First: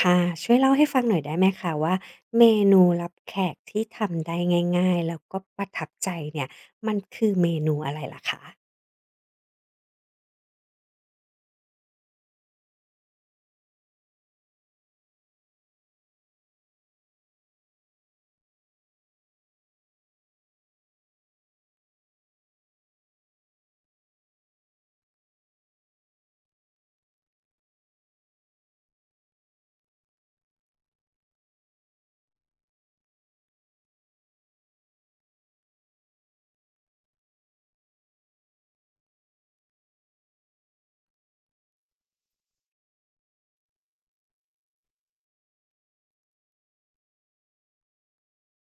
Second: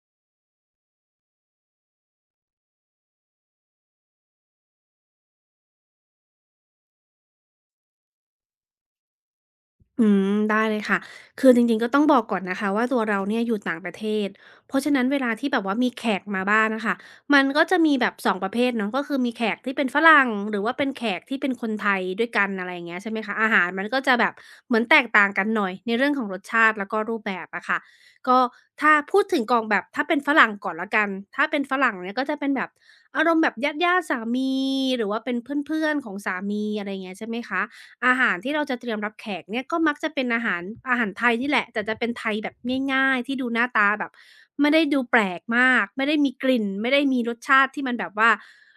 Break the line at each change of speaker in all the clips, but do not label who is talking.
ค่ะช่วยเล่าให้ฟังหน่อยได้ไหมคะว่าเมนูรับแขกที่ทำได้ง่ายๆแล้วก็ประทับใจเนี่ยมันคือเมนูอะไรล่ะคะ
อืมได้เลยค่ะคือจริงๆก็ต้องบอกก่อนนะคะว่าตัวเราเนี่ยอยู่ต่างประเทศเพราะฉะนั้นเวลาที่แบบว่ามีแขกมาบ้านน่ะค่ะมันก็จะมีแบบสองประเภทเนาะก็คือมีแขกที่เป็นฝรั่งหรือว่าเป็นแขกที่เป็นคนไทยด้วยกันอะไรอย่างเงี้ยใช่ไหมคะอาหารมันก็จะแบบเหมือนแตกต่างกันหน่อยในเรื่องของรสชาติแล้วก็รูปแบบอะค่ะก็ถ้าพูดถึงกองแบบถ้าเป็นฝรั่งก่อนแล้วกันถ้าเป็นฝรั่งเนี่ยก็จะเป็นแบบอารมณ์แบบญาติๆสามีหรือว่าเป็นเพื่อนๆของสามีอะไรอย่างเงี้ยใช่ไหมคะ อาหารที่เราจะเตรียมรับแขกเนี่ยก็มักจะเป็นอาหารไทยนี่แหละแต่จะเป็นไทยแบบง่ายๆที่ดูหน้าตาแบบไม่ได้ดูแปลกมากไม่ได้มีกลิ่นไม่ได้มีรสชาติที่มันแบบว่า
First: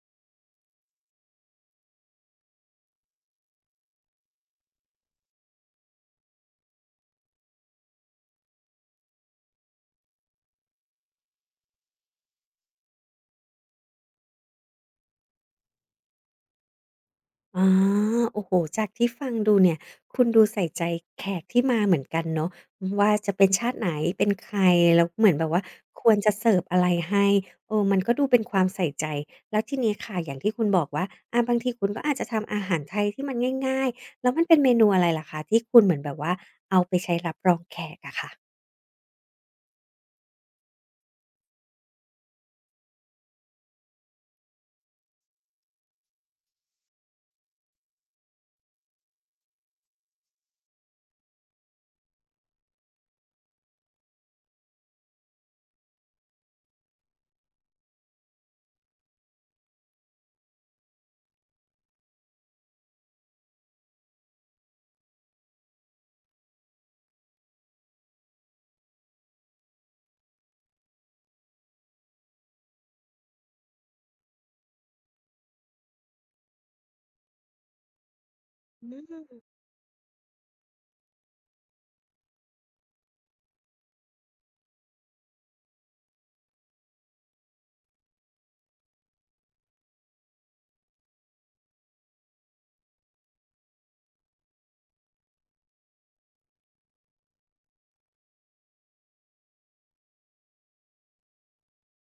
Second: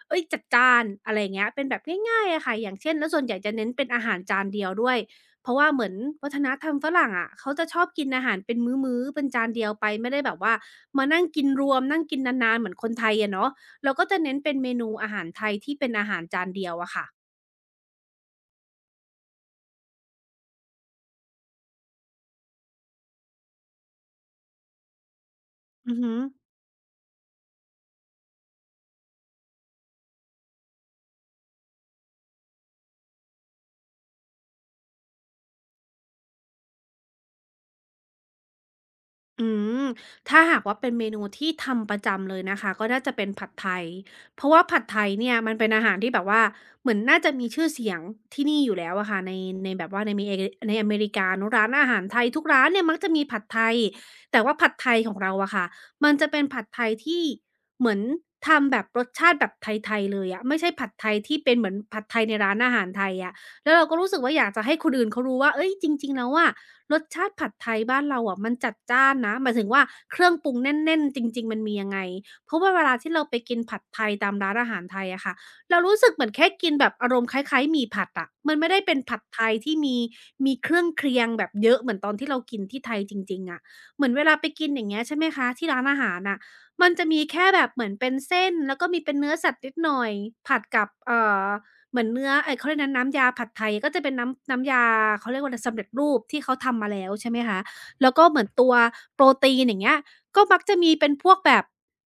เฮ้ยจัดจ้านอะไรอย่างเงี้ยเป็นแบบง่ายๆอะค่ะอย่างเช่นแล้วส่วนใหญ่จะเน้นเป็นอาหารจานเดียวด้วยเพราะว่าเหมือนวัฒนธรรมฝรั่งอะเขาจะชอบกินอาหารเป็นมื้อๆเป็นจานเดียวไปไม่ได้แบบว่ามานั่งกินรวมนั่งกินนานๆเหมือนคนไทยอะเนาะเราก็จะเน้นเป็นเมนูอาหารไทยที่เป็นอาหารจานเดียวอะค่ะ
อ๋อโอ้โฮจากที่ฟังดูเนี่ยคุณดูใส่ใจแขกที่มาเหมือนกันเนาะว่าจะเป็นชาติไหนเป็นใครแล้วเหมือนแบบว่า
อือ
คว
ฮึ
รจะเสิร์ฟอะไรให้เออมันก็ดูเป็นความใส่ใจแล้วทีนี้ค่ะอย่างที่คุณบอกว่าอาบางทีคุณก็อาจจะทำอาหารไทยที่มันง่ายๆแล้วมันเป็นเมนูอะไรล่ะคะที่คุณเหมือนแบบว่าเอาไปใช้รับรองแขกอะค่ะ
อืมถ้าหากว่าเป็นเมนูที่ทำประจำเลยนะคะก็น่าจะเป็นผัดไทยเพราะว่าผัดไทยเนี่ยมันเป็นอาหารที่แบบว่าเหมือนน่าจะมีชื่อเสียงที่นี่อยู่แล้วอะค่ะในในแบบว่าในมีเอในอเมริกาเนาะร้านอาหารไทยทุกร้านเนี่ยมักจะมีผัดไทยแต่ว่าผัดไทยของเราอะค่ะมันจะเป็นผัดไทยที่เหมือนทำแบบรสชาติแบบไทยๆเลยอะไม่ใช่ผัดไทยที่เป็นเหมือนผัดไทยในร้านอาหารไทยอะแล้วเราก็รู้สึกว่าอยากจะให้คนอื่นเขารู้ว่าเอ้ยจริงๆแล้วอะ รสชาติผัดไทยบ้านเราอะมันจัดจ้านนะหมายถึงว่าเครื่องปรุงแน่นๆจริงๆมันมียังไงเพราะว่าเวลาที่เราไปกินผัดไทยตามร้านอาหารไทยอะค่ะเรารู้สึกเหมือนแค่กินแบบอารมณ์คล้ายๆหมี่ผัดอะมันไม่ได้
อื
เป็นผัด
ม
ไทยที่มีเครื่องเคียงแบบเยอะเหมือนตอนที่เรากินที่ไทยจริงๆอะเหมือนเวลาไปกินอย่างเงี้ยใช่ไหมคะที่ร้านอาหารน่ะมันจะมีแค่แบบเหมือนเป็นเส้นแล้วก็มีเป็นเนื้อสัตว์นิดหน่อยผัดกับอ เหมือนเนื้อไอ้เขาเรียกนะน้ำยาผัดไทยก็จะเป็นน้ำยาเขาเรียกว่าไรสำเร็จรูปที่เขาทำมาแล้วใช่ไหมคะแล้วก็เหมือนตัวโปรตีนอย่างเงี้ยก็มักจะมีเป็นพวกแบบ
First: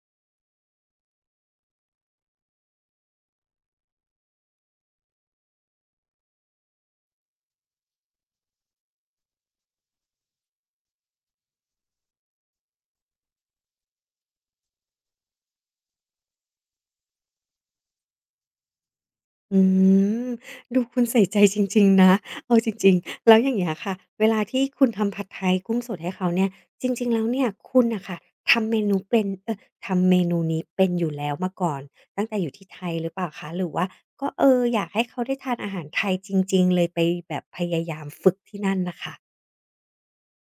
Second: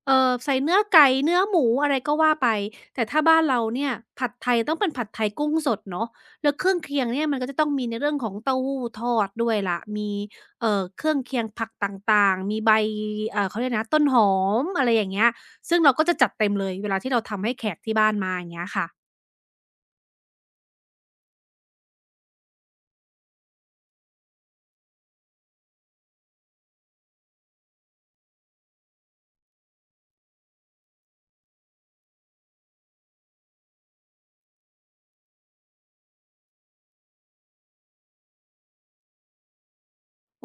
ใส่เนื้อไก่เนื้อหมูอะไรก็ว่าไปแต่ถ้าบ้านเราเนี่ยผัดไทยต้องเป็นผัดไทยกุ้งสดเนาะแล้วเครื่องเคียงเนี่ยมันก็จะต้องมีในเรื่องของเต้าหู้ทอดด้วยล่ะมีเครื่องเคียงผักต่างๆมีใบเขาเรียกนะต้นหอมอะไรอย่างเงี้ยซึ่งเราก็จะจัดเต็มเลยเวลาที่เราทำให้แขกที่บ้านมาอย่างเงี้ยค่ะ
อืมดูคุณใส่ใจจริงๆนะเอาจริงๆแล้วอย่างเงี้ยค่ะเวลาที่คุณทำผัดไทยกุ้งสดให้เขาเนี่ยจริงๆแล้วเนี่ยคุณน่ะค่ะทำเมนูเป็นทำเมนูนี้เป็นอยู่แล้วมาก่อนตั้งแต่อยู่ที่ไทยหรือเปล่าคะหรือว่าก็เอออยากให้เขาได้ทานอาหารไทยจริงๆเลยไปแบบพยายามฝึกที่นั่นน่ะค่ะ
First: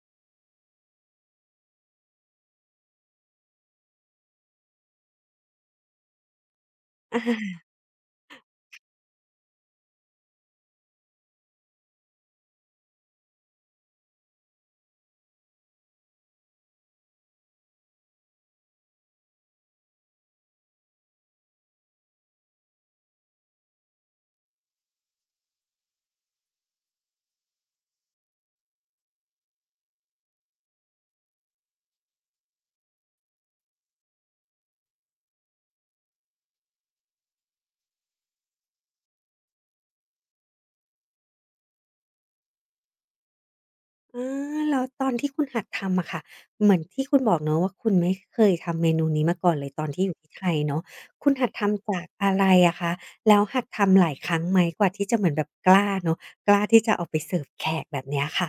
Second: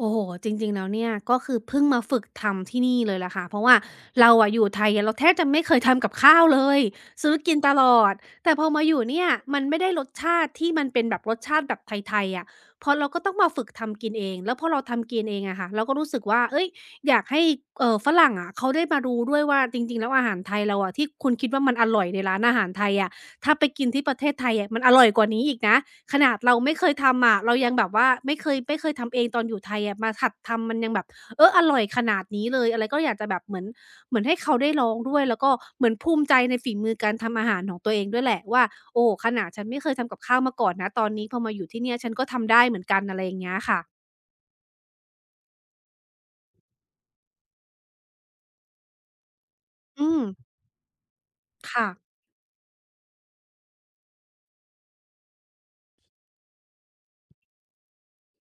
โอ้โหจริงๆแล้วเนี่ยก็คือเพิ่งมาฝึกทำที่นี่เลยแหละค่ะเพราะว่าเราอะอยู่ไทยอะเราแทบจะไม่เคยทำกับข้าวเลย
อะ
ซื้อ
ฮะ
กินตลอดแต่พอมาอยู่เนี่ยมันไม่ได้รสชาติที่มันเป็นแบบรสชาติแบบไทยๆอะพอเราก็ต้องมาฝึกทำกินเองแล้วพอเราทำกินเองอะค่ะเราก็รู้สึกว่าเฮ้ยอยากให้ฝรั่งอะเขาได้มารู้ด้วยว่าจริงๆแล้วอาหารไทยเราอะที่คุณคิดว่ามันอร่อยในร้านอาหารไทยอะถ้าไปกินที่ประเทศไทยอะมันอร่อยกว่านี้อีกนะ ขนาดเราไม่เคยทำอะเรายังแบบว่าไม่เคยทำเองตอนอยู่ไทยอะมาหัดทำมันยังแบบเอออร่อยขนาดนี้เลยอะไรก็อยากจะแบบเหมือนให้เขาได้ลองด้วยแล้วก็เหมือนภูมิใจในฝีมือการทำอาหารของตัวเองด้วยแหละว่าโอ้ขนาดฉันไม่เคยทำกับข้าวมาก่อนนะตอนนี้พอมาอยู่ที่เนี่ยฉันก็ทำได้เหมือนกันอะไรอย่างเงี้ยค่ะ
อาแล้วตอนที่คุณหัดทำอะค่ะเหมือนที่คุณบอกเนาะว่าคุณไม่เคยทำเมนูนี้มาก่อนเลยตอนที่อ
อื
ยู่
ม
ที่ไทยเนาะคุณหัด
ค่ะ
ทำจากอะไรอะคะแล้วหัดทำหลายครั้งไหมกว่าที่จะเหมือนแบบกล้าเนาะกล้าที่จะเอาไปเสิร์ฟแขกแบบเนี้ยค่ะ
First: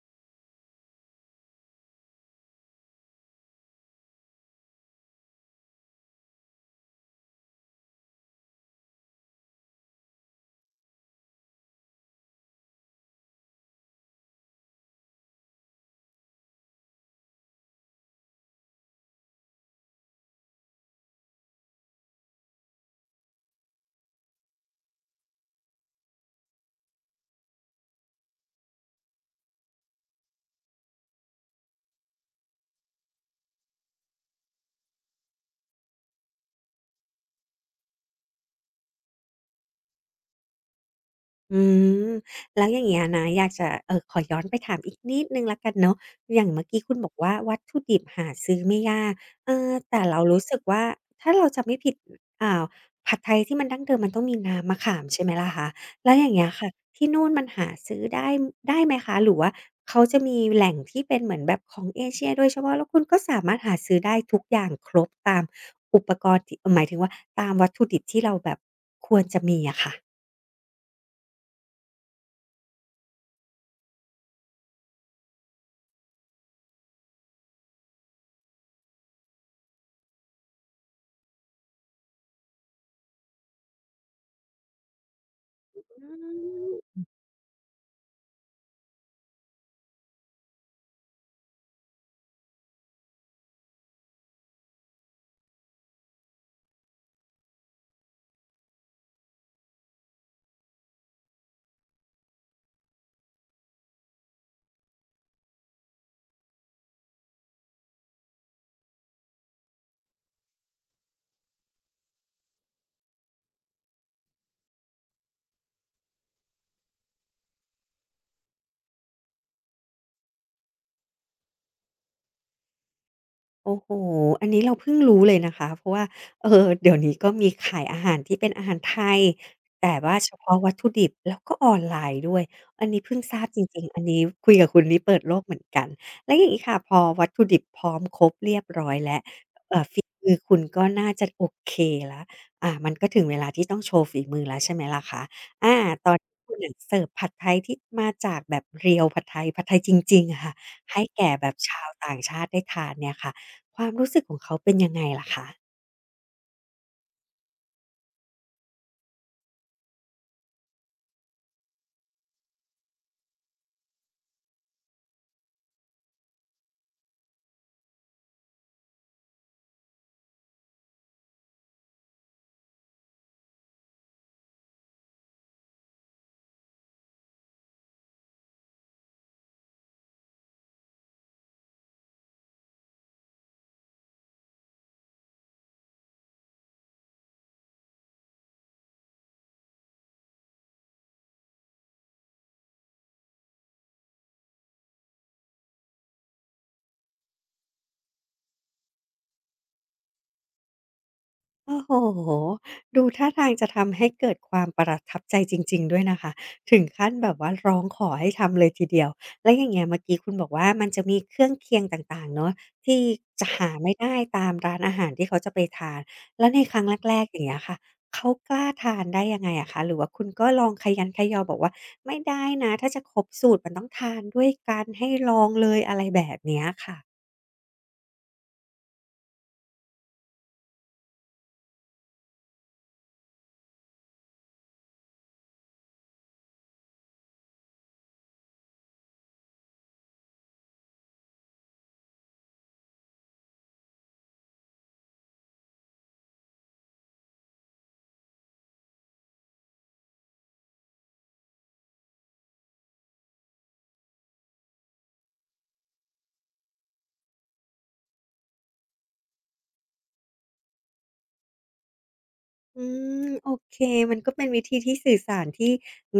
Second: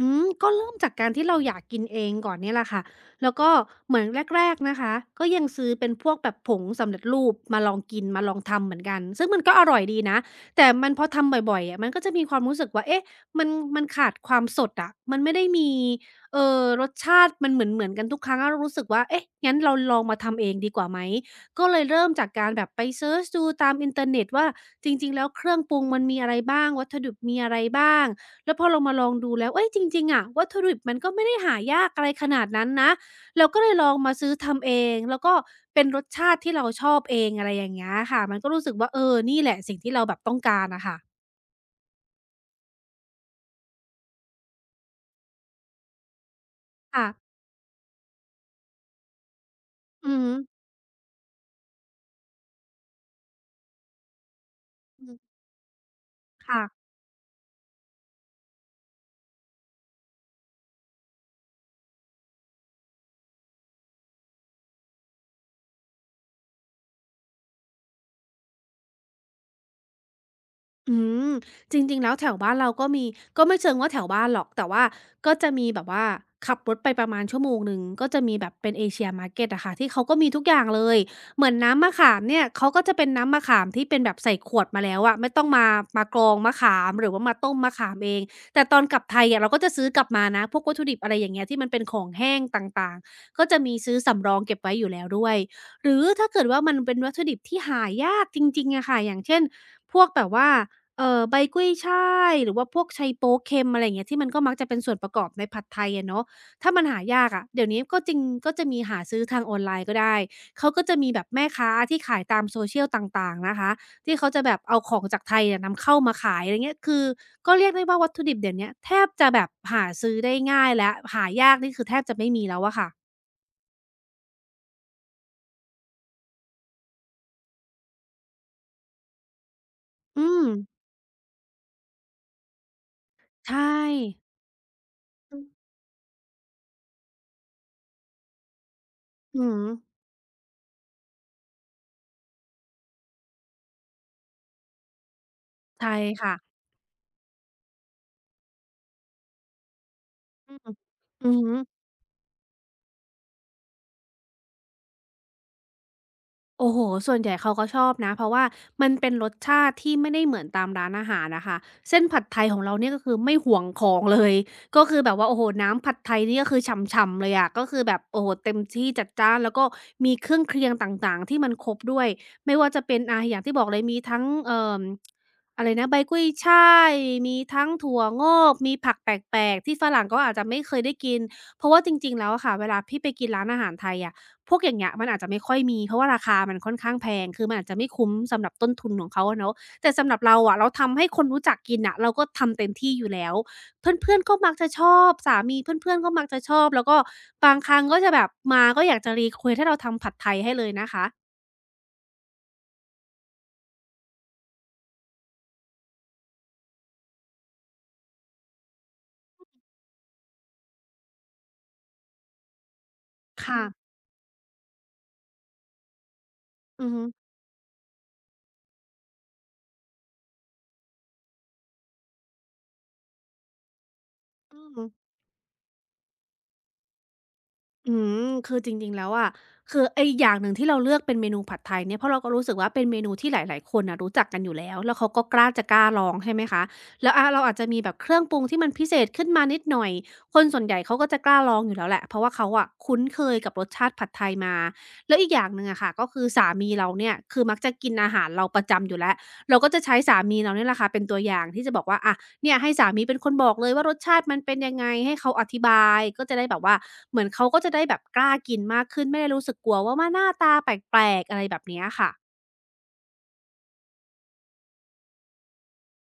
อืมก็เริ่มจากการที่เราอยากกินเองก่อนเนี่ยแหละค่ะแล้วก็เหมือนแรกๆนะคะก็ยังซื้อเป็นพวกแบบผงสำเร็จรูปมาลองกินมาลองทำเหมือนกันซึ่งมันก็อร่อยดีนะแต่มันพอทำบ่อยๆอะมันก็จะมีความรู้สึกว่าเอ๊ะมันมันขาดความสดอะมันไม่ได้มีรสชาติมันเหมือนๆกันทุกครั้งแล้วเรารู้สึกว่าเอ๊ะงั้นเราลองมาทำเองดีกว่าไหมก็เลยเริ่มจากการแบบไปเซิร์ชดูตามอินเทอร์เน็ตว่าจริงๆแล้วเครื่องปรุงมันมีอะไรบ้างวัตถุดิบมีอะไรบ้าง แล้วพอเรามาลองดูแล้วเอ้ยจริงๆอะวัตถุดิบมันก็ไม่ได้หายากอะไรขนาดนั้นนะเราก็เลยลองมาซื้อทำเองแล้วก็เป็นรสชาติที่เราชอบเองอะไรอย่างเงี้ยค่ะ มันก็รู้สึกว่าเออ นี่แหละสิ่งที่เราแบบต้องการอะค่ะ
อืมแล้วอย่างเงี้ยนะอยากจะขอย้อนไปถามอีกนิดหนึ่งแล้วกันเนาะอย่างเมื่อกี้คุณ
ค่ะ
บอกว่าวัตถุดิบหาซื้อไม่ยากเออแต่
อือ
เรา
ฮึ
รู้สึกว่าถ้าเราจำไม่ผิดอ่าผัดไทยที่มันดั้งเดิมมันต้องมีน้ำมะขา
อื
มใช่ไหม
ม
ล่ะคะแล้วอย่างเงี้ยค่ะ
ค่ะ
ที่นู่นมันหาซื้อได้ได้ไหมคะหรือว่าเขาจะมีแหล่งที่เป็นเหมือนแบบของเอเชียโดยเฉพาะแล้วคุณก็สามารถหาซื้อได้ทุกอย่างครบตามอุปกรณ์ที่หมายถึงว่าตามวัตถุดิบที่เราแบบควรจะมีอะค่ะ
อืมจริงๆแล้วแถวบ้านเราก็มีก็ไม่เชิงว่าแถวบ้านหรอกแต่ว่าก็จะมีแบบว่าขับรถไปประมาณชั่วโมงหนึ่งก็จะมีแบบเป็น Asia Market อะค่ะที่เขาก็มีทุกอย่างเลยเหมือนน้ำมะขามเนี่ยเขาก็จะเป็นน้ำมะขามที่เป็นแบบใส่ขวดมาแล้วอะไม่ต้องมา
อ
มากรองมะขาม
ืม
หรือว่ามาต้มมะขามเองแต่ตอนกลับไทยอะเราก็จะซื้อกลับมานะพวกวัตถุดิบอะไรอย่างเงี้ยที่มันเป็นของแห้งต่างๆก็จะมีซื้อสำรองเก็บไว้อยู่แล้วด้วยหรือถ้าเกิดว่ามันเป็นวัตถุดิบที่หายากจริงๆอะค่ะอย่างเช่นพวกแบบว่า ใบกุ้ยช่ายหรือว่าพวกไชโป๊วเค็มอะไรอย่างเงี้ยที่มันก็มักจะเป็นส่วนประกอบในผัดไทยอะเนาะถ้ามันหายากอะเดี๋ยวนี้ก็จริงก็จะมีหาซื้อทางออนไลน์ก็ได้เขาก็จะมีแบบแม่ค้าที่ขายตาม social ต่างๆนะคะที่เขาจะแบบเอาของจากไทยอะนำเข้ามาขายอะไรเงี้ยคือก็เรียกได้ว่าวัตถุดิบเดี๋ยวเนี้ยแทบจะแบบหาซื้อได้ง่ายแล้วหายากนี่คือแทบจะไม่มีแล้วอะค่ะ
โอ้โห อันนี้เราเพิ่งรู้เลยนะคะเพราะว่า เออ เดี๋ยวนี้ก็มีขายอาหารที่เป็นอาหารไทยแต่ว่า
อื
เฉ
ม
พาะวัตถุดิบแล้วก็ออนไลน์ด้วย อันนี้เพิ่งทราบจ
ใช่
ริงๆ อันนี้คุยกับคุณนี่เปิดโล
อือ
กเหมือนกันแล้วอย่างงี้ค่ะพอวัตถุดิบพร้อมครบเรียบร้อยแล้ว
อือฮึ
ฝีมือคุณก็น่าจะโอเคแล้วมันก็ถึงเวลาที่ต้องโชว์ฝีมือแล้วใช่ไหมล่ะคะอา
ใช่
ตอน
ค่ะ
ที่คุณน่ะเสิร์ฟผัดไทยที่มาจากแบบเรียวผัดไทยจริงๆอะค่ะ
อืม
ให้
อื
แก่
อ
แบ
ฮึ
บชาวต่างชาติได้ทานเนี่ยค่ะ ความรู้สึกของเขาเป็นยังไงล่ะคะ
โอ้โฮส่วนใหญ่เขาก็ชอบนะ เพราะว่ามันเป็นรสชาติที่ไม่ได้เหมือนตามร้านอาหารนะค่ะเส้นผัดไทยของเราเนี่ยก็คือไม่ห่วงของเลย ก็คือแบบว่าโอ้โฮน้ำผัดไทยนี่ก็คือฉ่ำๆเลยอะก็คือแบบโอ้โฮเต็มที่จัดจ้านแล้วก็มีเครื่องเคียงต่างๆที่มันครบด้วย ไม่ว่าจะเป็นอาอย่างที่บอกเลยมีทั้งอะไรนะใบกุ้ยฉ่ายมีทั้งถั่วงอกมีผักแปลกๆที่ฝรั่งก็อาจจะไม่เคยได้กิน เพราะว่าจริงๆแล้วอะค่ะเวลาพี่ไปกินร้านอาหารไทยอะ พวกอย่างเงี้ยมันอาจจะไม่ค่อยมีเพราะว่าราคามันค่อนข้างแพงคือมันอาจจะไม่คุ้มสำหรับต้นทุนของเขาอะเนาะแต่สำหรับเราอะเราทำให้คนรู้จักกินน่ะเราก็ทำเต็มที่อยู่แล้วเพื่อนๆก็มักจะชอบสามีเพื่อนๆก็มักจะชอบแล้วก็บางครั้งก็จะแบบมาก็อยากจะรีเควสต์ให้เราทำผัดไทยให้เลยนะคะ
โอ้โฮดูท่าทางจะทำให้เกิดความประทับใจจริงๆด้วยนะคะ ถึงขั้นแบบว่าร้องขอให้ทำเลยทีเดียวแล้วอย่างเงี้ยเมื่อกี้คุณบอกว่ามันจะมีเครื่องเคียงต่างๆเนาะที่จะหา
ค่ะ
ไม่ได้ตามร้านอาหารที่เขาจะไปทาน แล้วในครั้ง
อือฮึ
แรกๆอย่างเงี้ยค่ะ เขากล้าทานได้ยังไงอะคะหรือว่าคุณก็ลองคะยันคะยอบอกว่าไม่ได้นะถ้าจะครบสูตรมันต้องทานด้วย
อื
กั
ม
นให้ลองเลยอะไรแบบเนี้ยค่ะ
อืมคือจริงๆแล้วอะคือไอ้อย่างหนึ่งที่เราเลือกเป็นเมนูผัดไทยเนี่ยเพราะเราก็รู้สึกว่าเป็นเมนูที่หลายๆคนน่ะรู้จักกันอยู่แล้วแล้วเขาก็กล้าจะกล้าลองใช่ไหมคะแล้วอาเราอาจจะมีแบบเครื่องปรุงที่มันพิเศษขึ้นมานิดหน่อยคนส่วนใหญ่เขาก็จะกล้าลองอยู่แล้วแหละเพราะว่าเขาอะคุ้นเคยกับรสชาติผัดไทยมาแล้วอีกอย่างหนึ่งอะค่ะก็คือสามีเราเนี่ยคือมักจะกินอาหารเราประจำอยู่แล้วเราก็จะใช้สามีเราเนี่ยแหละค่ะเป็นตัวอย่างที่จะบอกว่าอะ เนี่ยให้สามีเป็นคนบอกเลยว่ารสชาติมันเป็นยังไงให้เขาอธิบายก็จะได้แบบว่าเหมือนเขาก็จะได้แบบกล้ากินมากขึ้นไม่ได้รู้สึกกลัวว่าหน้าตาแปลกๆอะไรแบบเนี้ยค่ะ
อืมโอเคมันก็เป็นวิธีที่สื่อสารที่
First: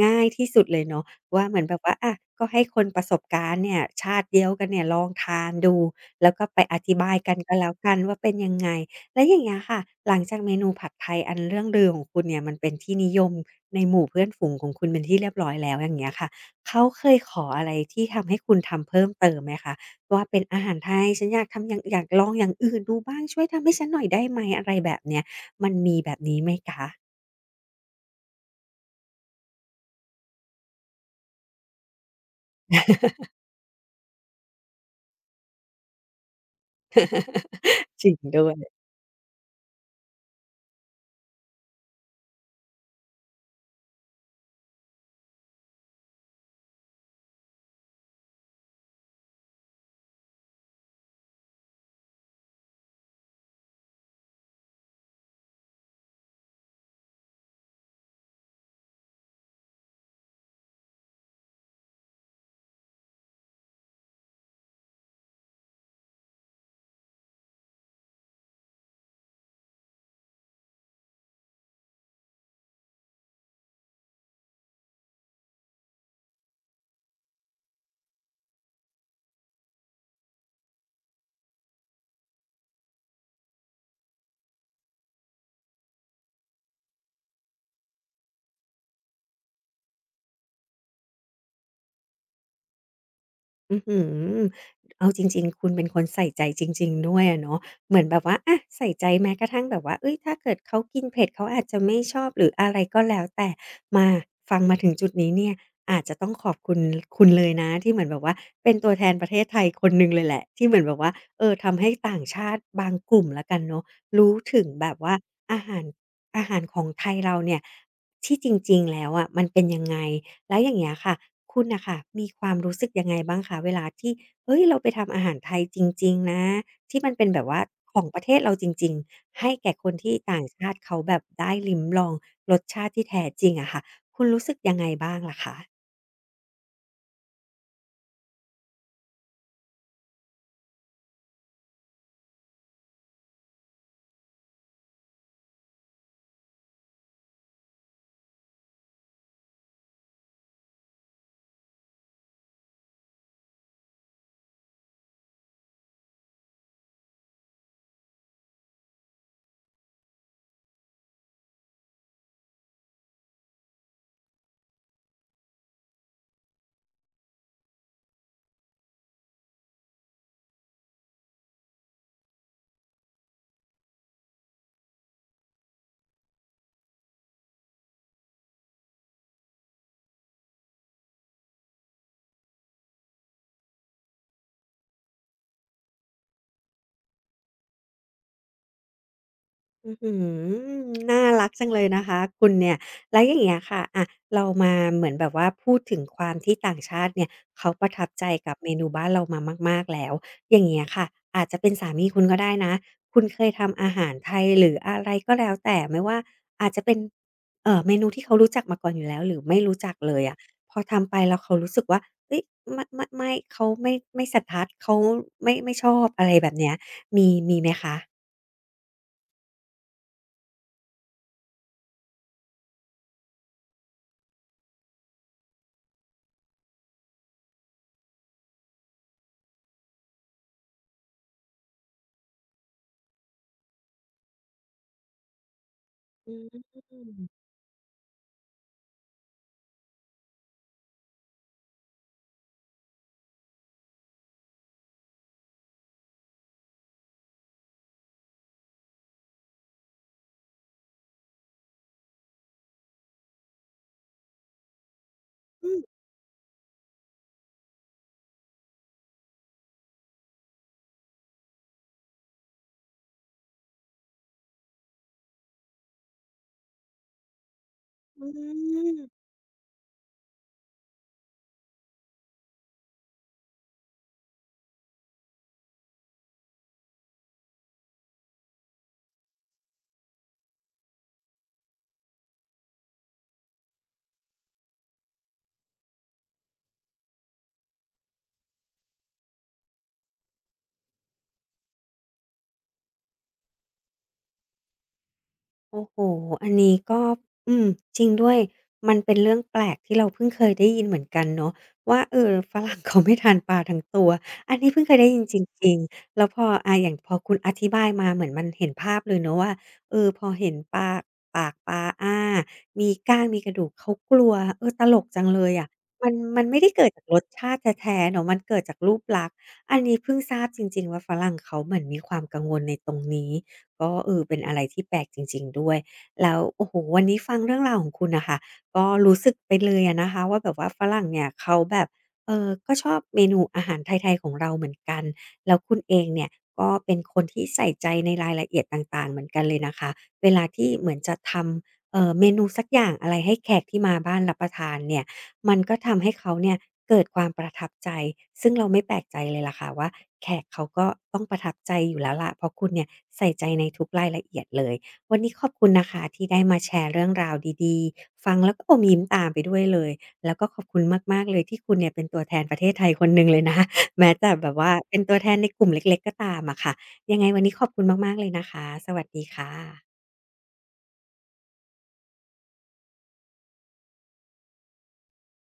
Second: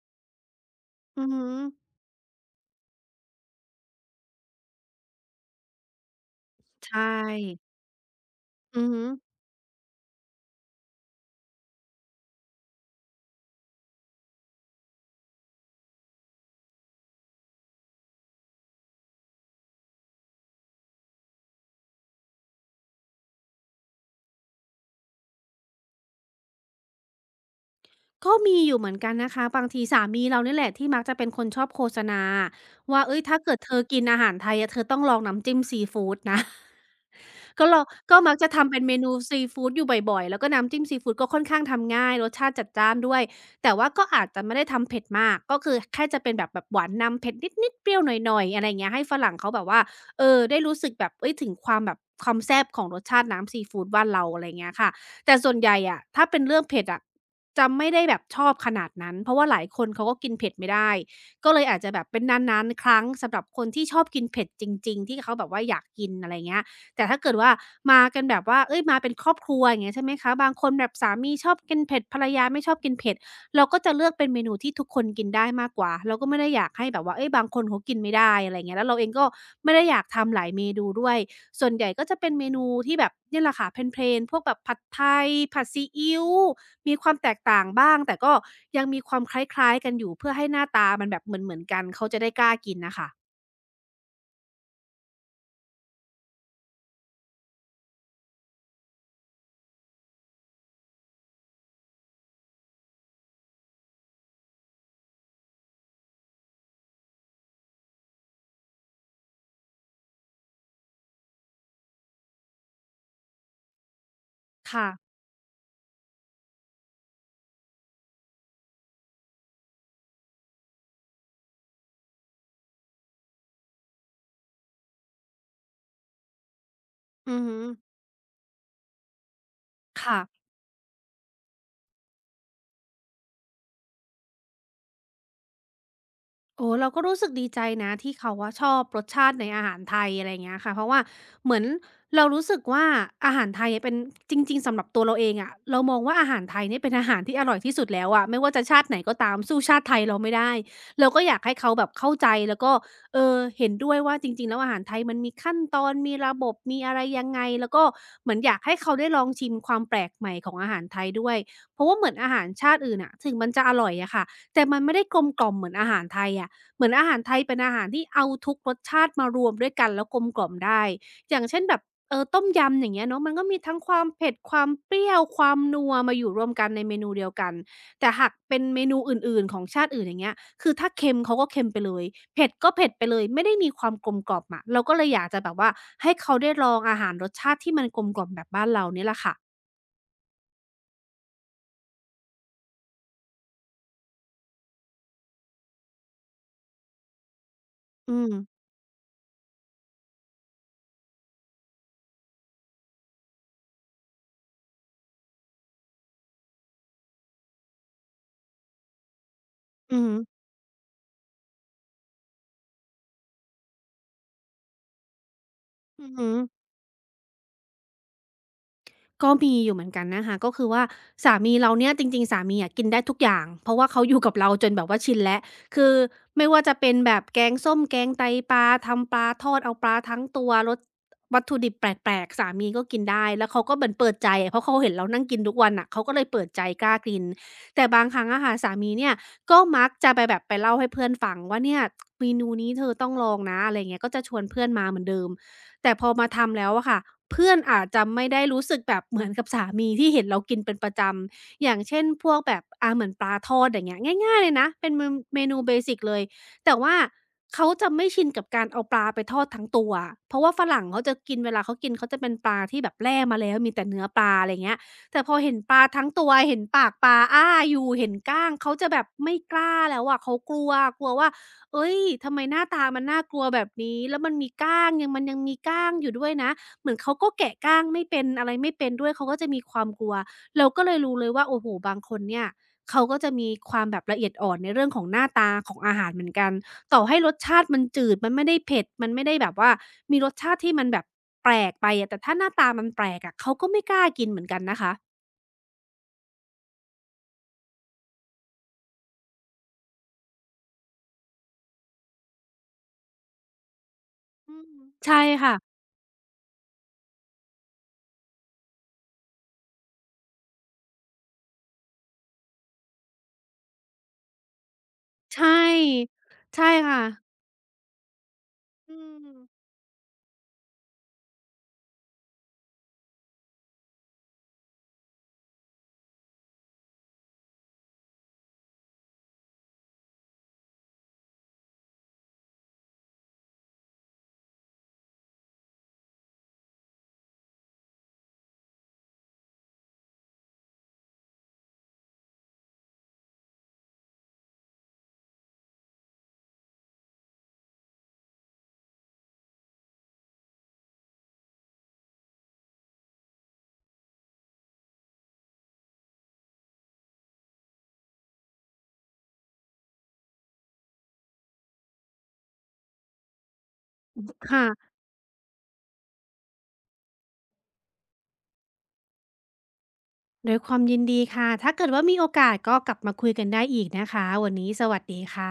ง่ายที่สุดเลยเนาะ
อือฮึ
ว่าเหมือนแบบว่าอะก็ให้คนประสบการณ์เนี่ยชาติเดียวกันเนี่ยลองทานดูแล้วก็ไปอธิ
ใช่
บายกันก็แล้วกันว่าเป็นยังไง
อือฮึ
แล้วอย่างเงี้ยค่ะหลังจากเมนูผัดไทยอันเรื่องลือของคุณเนี่ยมันเป็นที่นิยมในหมู่เพื่อนฝูงของคุณเป็นที่เรียบร้อยแล้วอย่างเงี้ยค่ะเขาเคยขออะไรที่ทำให้คุณทำเพิ่มเติมไหมคะว่าเป็นอาหารไทยฉันอยากทำอย่างอยากลองอย่างอื่นดูบ้างช่วยทำให้ฉันหน่อยได้ไหมอะไรแบบเนี้ยมีไหมคะ
ก็มีอยู่เหมือนกันนะคะบางทีสามีเราเนี่ยแหละที่มักจะเป็นคนชอบโฆษณาว่าเฮ้ยถ้าเกิดเธอกินอาหารไทยอะเธอต้องลองน้ำจิ้มซีฟูดนะ ก็เรา
จริง
ก็มัก
ด้
จะ
ว
ทำ
ย
เป็นเมนูซีฟูดอยู่บ่อยๆแล้วก็น้ำจิ้มซีฟูดก็ค่อนข้างทำง่ายรสชาติจัดจ้านด้วยแต่ว่าก็อาจจะไม่ได้ทำเผ็ดมากก็คือแค่จะเป็นแบบหวานนำเผ็ดนิดๆเปรี้ยวหน่อยๆอะไรอย่างเงี้ยให้ฝรั่งเขาแบบว่าเออได้รู้สึกแบบเฮ้ยถึงความแบบความแซ่บของรสชาติน้ำซีฟูดบ้านเราอะไรอย่างเงี้ยค่ะแต่ส่วนใหญ่อะถ้าเป็นเรื่องเผ็ดอะจะไม่ได้แบบชอบขนาดนั้นเพราะว่าหลายคนเขาก็กินเผ็ดไม่ได้ก็เลยอาจจะแบบเป็นนานๆครั้งสำหรับคนที่ชอบกินเผ็ดจริงๆที่เขาแบบว่าอยากกินอะไรอย่างเงี้ย แต่ถ้าเกิดว่ามากันแบบว่าเอ้ยมาเป็นครอบครัวอย่างเงี้ยใช่ไหมคะบางคนแบบสามีชอบกินเผ็ดภรรยาไม่ชอบกินเผ็ดเราก็จะเลือกเป็นเมนูที่ทุกคนกินได้มากกว่าเราก็ไม่ได้อยากให้แบบว่าเฮ้ยบางคนเขากินไม่ได้อะไรอย่างเงี้ยแล้วเราเองก็ไม่ได้อยากทำหลายเมนูด้วยส่วนใหญ่ก็จะเป็นเมนูที่แบบเนี่ยแหละค่ะเพลนๆพวกแบบผัดไทยผัดซีอิ๊วมีความแตกต่างบ้างแต่ก็ยังมีความคล้ายๆกันอยู่เพื่อให้หน้าตามันแบบเหมือนๆกันเขาจะได้กล้ากินน่ะค่ะ
อื้อฮือเอาจริงๆ คุณเป็นคนใส่ใจจริงๆด้วยอะเนาะเหมือนแบบว่าอะใส่ใจแม้กระทั่งแบบว่าเฮ้ยถ้าเกิดเขากินเผ็ดเขาอาจจะไม่ชอบหรืออะไรก็แล้วแต่มาฟังมาถึงจุดนี้เนี่ยอาจจะต้องขอบคุณคุณเลยนะที่เหมือนแบบว่าเป็นตัวแทนประเทศไทยคนหนึ่งเลยแหละที่เหมือนแบบว่าเออทำให้ต่างชาติบางกลุ่มแล้วกันเนาะรู้ถึงแบ
ค่ะ
บว่าอาหารอาหารของไทยเราเนี่ยที่จริงๆแล้วอะมันเป็นยังไง แล้วอย่างเงี้ยค่ะคุณน่ะค่ะมีความรู้สึกยังไงบ้างคะเวลาที่เฮ้ยเราไปทำอาหารไทยจริงๆนะ ที่มันเป็น
อื
แบ
อ
บ
ฮึ
ว่าของประเทศเราจริงๆ ให้แก่คนที่
ค่ะ
ต่างชาติเขาแบบได้ลิ้มลองรสชาติที่แท้จริงอะค่ะคุณรู้สึกยังไงบ้างล่ะคะ
โอ้เราก็รู้สึกดีใจนะที่เขาว่าชอบรสชาติในอาหารไทยอะไรอย่างเงี้ยค่ะเพราะว่าเหมือนเรารู้สึกว่าอาหารไทยเป็นจริงๆสำหรับตัวเราเองอะเรามองว่าอาหารไทยเนี่ยเป็นอาหารที่อร่อยที่สุดแล้วอะไม่ว่าจะชาติไหนก็ตามสู้ชาติไทยเราไม่ได้เราก็อยากให้เขาแบบเข้าใจแล้วก็เห็นด้วยว่าจริงๆแล้วอาหารไทยมันมีขั้นตอนมีระบบมีอะไรยังไงแล้วก็เหมือนอยากให้เขาได้ลองชิมความแปลกใหม่ของอาหารไทยด้วยเพราะว่าเหมือนอาหารชาติอื่นน่ะถึงมันจะอร่อยอะค่ะแต่มันไม่ได้กลมกล่อมเหมือนอาหารไทยอะ เหมือนอาหารไทยเป็นอาหารที่เอาทุกรสชาติมารวมด้วยกันแล้วกลมกล่อมได้ อย่างเช่นแบบต้มยำอย่างเงี้ยเนาะมันก็มีทั้งความเผ็ดความเปรี้ยวความนัวมาอยู่รวมกันในเมนูเดียวกันแต่หากเป็นเมนูอื่นๆของชาติอื่นอย่างเงี้ยคือถ้าเค็มเขาก็เค็มไปเลยเผ็ดก็เผ็ดไปเลยไม่ได้มีความกลมกล่อมอะเราก็เลยอยากจะแบบว่าให้เขาได้ลองอาหารรสชาติที่มันกลมกล่อมแบบบ้านเราเนี่ยแหละค่ะ
อื้อฮือน่ารักจังเลยนะคะคุณเนี่ยแล้วอย่างเงี้ยค่ะอะเรามาเหมือนแบบว่าพูดถึงความที่ต่างชาติเนี่ยเขาประทับ
อื
ใจ
ม
กับเมนูบ้านเรามามากๆแล้วอย่างเงี้ยค่ะอาจจะเป็นสามีคุณก็ได้นะคุณเคยทำอาหารไทยหรืออะไรก็แล้วแต่ไม่ว่าอาจจะเป็นเมนูที่เขารู้จักมาก่อนอยู่แล้วหรือไม่รู้จัก
อือ
เล
ฮึ
ยอะพอทำไปแล้วเขารู้สึกว่าเฮ้ยไม่เขาไม่สัทัดเขาไม่ชอ
อื
บ
อ
อะ
ฮึ
ไรแบบเนี้ยมีไหมคะ
ก็มีอยู่เหมือนกันนะคะก็คือว่าสามีเราเนี่ยจริงๆสามีอะกินได้ทุกอย่างเพราะว่าเขาอยู่กับเราจนแบบว่าชินแล้วคือไม่ว่าจะเป็นแบบแกงส้มแกงไตปลาปลาทอดเอาปลาทั้งตัวรสวัตถุดิบแปลกๆสามีก็กินได้แล้วเขาก็เหมือนเปิดใจอะเพราะเขาเห็นเรานั่งกินทุกวันน่ะเขาก็เลย
อื
เปิดใจกล้ากิน
ม
แต่บางครั้งอะค่ะสามีเนี่ยก็มักจะไปแบบไปเล่าให้เพื่อนฟังว่าเนี่ยเมนูนี้เธอต้องลองนะอะไรอย่างเงี้ยก็จะชวนเพื่อนมาเหมือนเดิมแต่พอมาทำแล้วอะค่ะ เพื่อนอาจจะไม่ได้รู้สึกแบบเหมือนกับสามีที่เห็นเรากินเป็นประจำอย่างเช่นพวกแบบเหมือนปลาทอดอย่างเงี้ยง่ายๆเลยนะเป็นเมนูเบสิกเลยแต่ว่าเขาจะไม่ชินกับการเอาปลาไปทอดทั้งตัวอะเพราะว่าฝรั่งเขาจะกินเวลาเขากินเขาจะเป็นปลาที่แบบแล่มาแล้วมีแต่เนื้อปลาอะไรเงี้ยแต่พอเห็นปลาทั้งตัวเห็นปากปลาอ้าอยู่เห็น
อื
ก้างเขาจะ
ม
แบบไม่กล้าแล้วอะเขากลัวกลัวว่าเฮ้ยทำไมหน้าตามันน่ากลัวแบบนี้แล้วมันมีก้างยังมีก้างอยู่ด้วยนะ เหมือนเขาก็แกะก้างไม่เป็นอะไรไม่เป็นด้วยเขาก็จะมีความกลัวเราก็เลยรู้เลยว่าโอ้โฮบางคนเนี่ยเขาก็จะมีความแบบละเอียดอ่อนในเรื่องของหน้าตาของอาหารเหมือนกันต่อให้รสชาติมันจืดมันไม่ได้เผ็ดมันไม่ได้แบบว่ามีรสชาติที่มันแบบแปลกไปอะแต่ถ้าหน้าตามันแปลกอะเขาก็ไม่กล้ากินเหมือนกันนะคะ
โอ้โหอันนี้ก็อืมจริงด้วยมันเป็นเรื่องแปลกที่เราเพิ่งเคยได้ยินเหมือนกันเนาะว่าเออฝรั่งเขาไม่ทานปลาทั้งตัว
อื
อันนี้
ม
เพิ่งเคยได้
ใช่
ยินจ
ค่ะ
ริงๆแล้วพออาอย่างพอคุณอธิบายมาเหมือนมันเห็นภาพเลยเนาะว่าเออพอเห็นปากปลาอ้ามีก้างมีกระดูกเขากลัวเออตลกจังเล
ใช่
ยอะมันไม่ได้
ใช่
เกิด
ค่ะ
จากรสชาติแท้ๆเนาะมันเกิดจาก
อื
รูปลักษณ์
ม
อันนี้เพิ่งทราบจริงๆว่าฝรั่งเขาเหมือนมีความกังวลในตรงนี้ ก็เออเป็นอะไรที่แปลกจริงๆด้วยแล้วโอ้โฮวันนี้ฟังเรื่องราวของคุณน่ะค่ะก็รู้สึกไปเลยอะนะคะว่าแบบว่าฝรั่งเนี่ยเขาแบบก็ชอบเมนูอาหารไทยๆของเราเหมือนกันแล้วคุณเองเนี่ยก็เป็นคนที่ใส่ใจในรายละเอียดต่างๆเหมือนกันเลยนะคะเวลาที่เหมือนจะทำเมนูสักอย่างอะไรให้แขกที่มาบ้านรับประทานเนี่ย มันก็ทำให้เขาเนี่ยเกิดความประทับใจซึ่งเราไม่แปลกใจเลยล่ะค่ะว่าแขกเขาก็ต้องประทับใจอยู่แล้วล่ะเพราะคุณเนี่ยใส่ใจในทุกรายละเอียดเลยวันนี้ขอบคุณนะคะที่ได้มาแชร์เรื่องราวดีๆฟังแล้วก็อมยิ้มตามไปด้วยเลยแล้วก็ขอบคุณมากๆเลยที่คุณเนี่ยเป็นตัวแทนประเทศไทยคนหนึ่งเลยนะ แม้แต่แบบว่า
ค่ะ
เป็นตัวแทนในกลุ่มเล็กๆก็ตามอะค่ะยังไงวันนี้ขอบคุณมากๆเลยนะคะสวัสดีค่ะ
ด้วยความยินดีค่ะถ้าเกิดว่ามีโอกาสก็กลับมาคุยกันได้อีกนะคะวันนี้สวัสดีค่ะ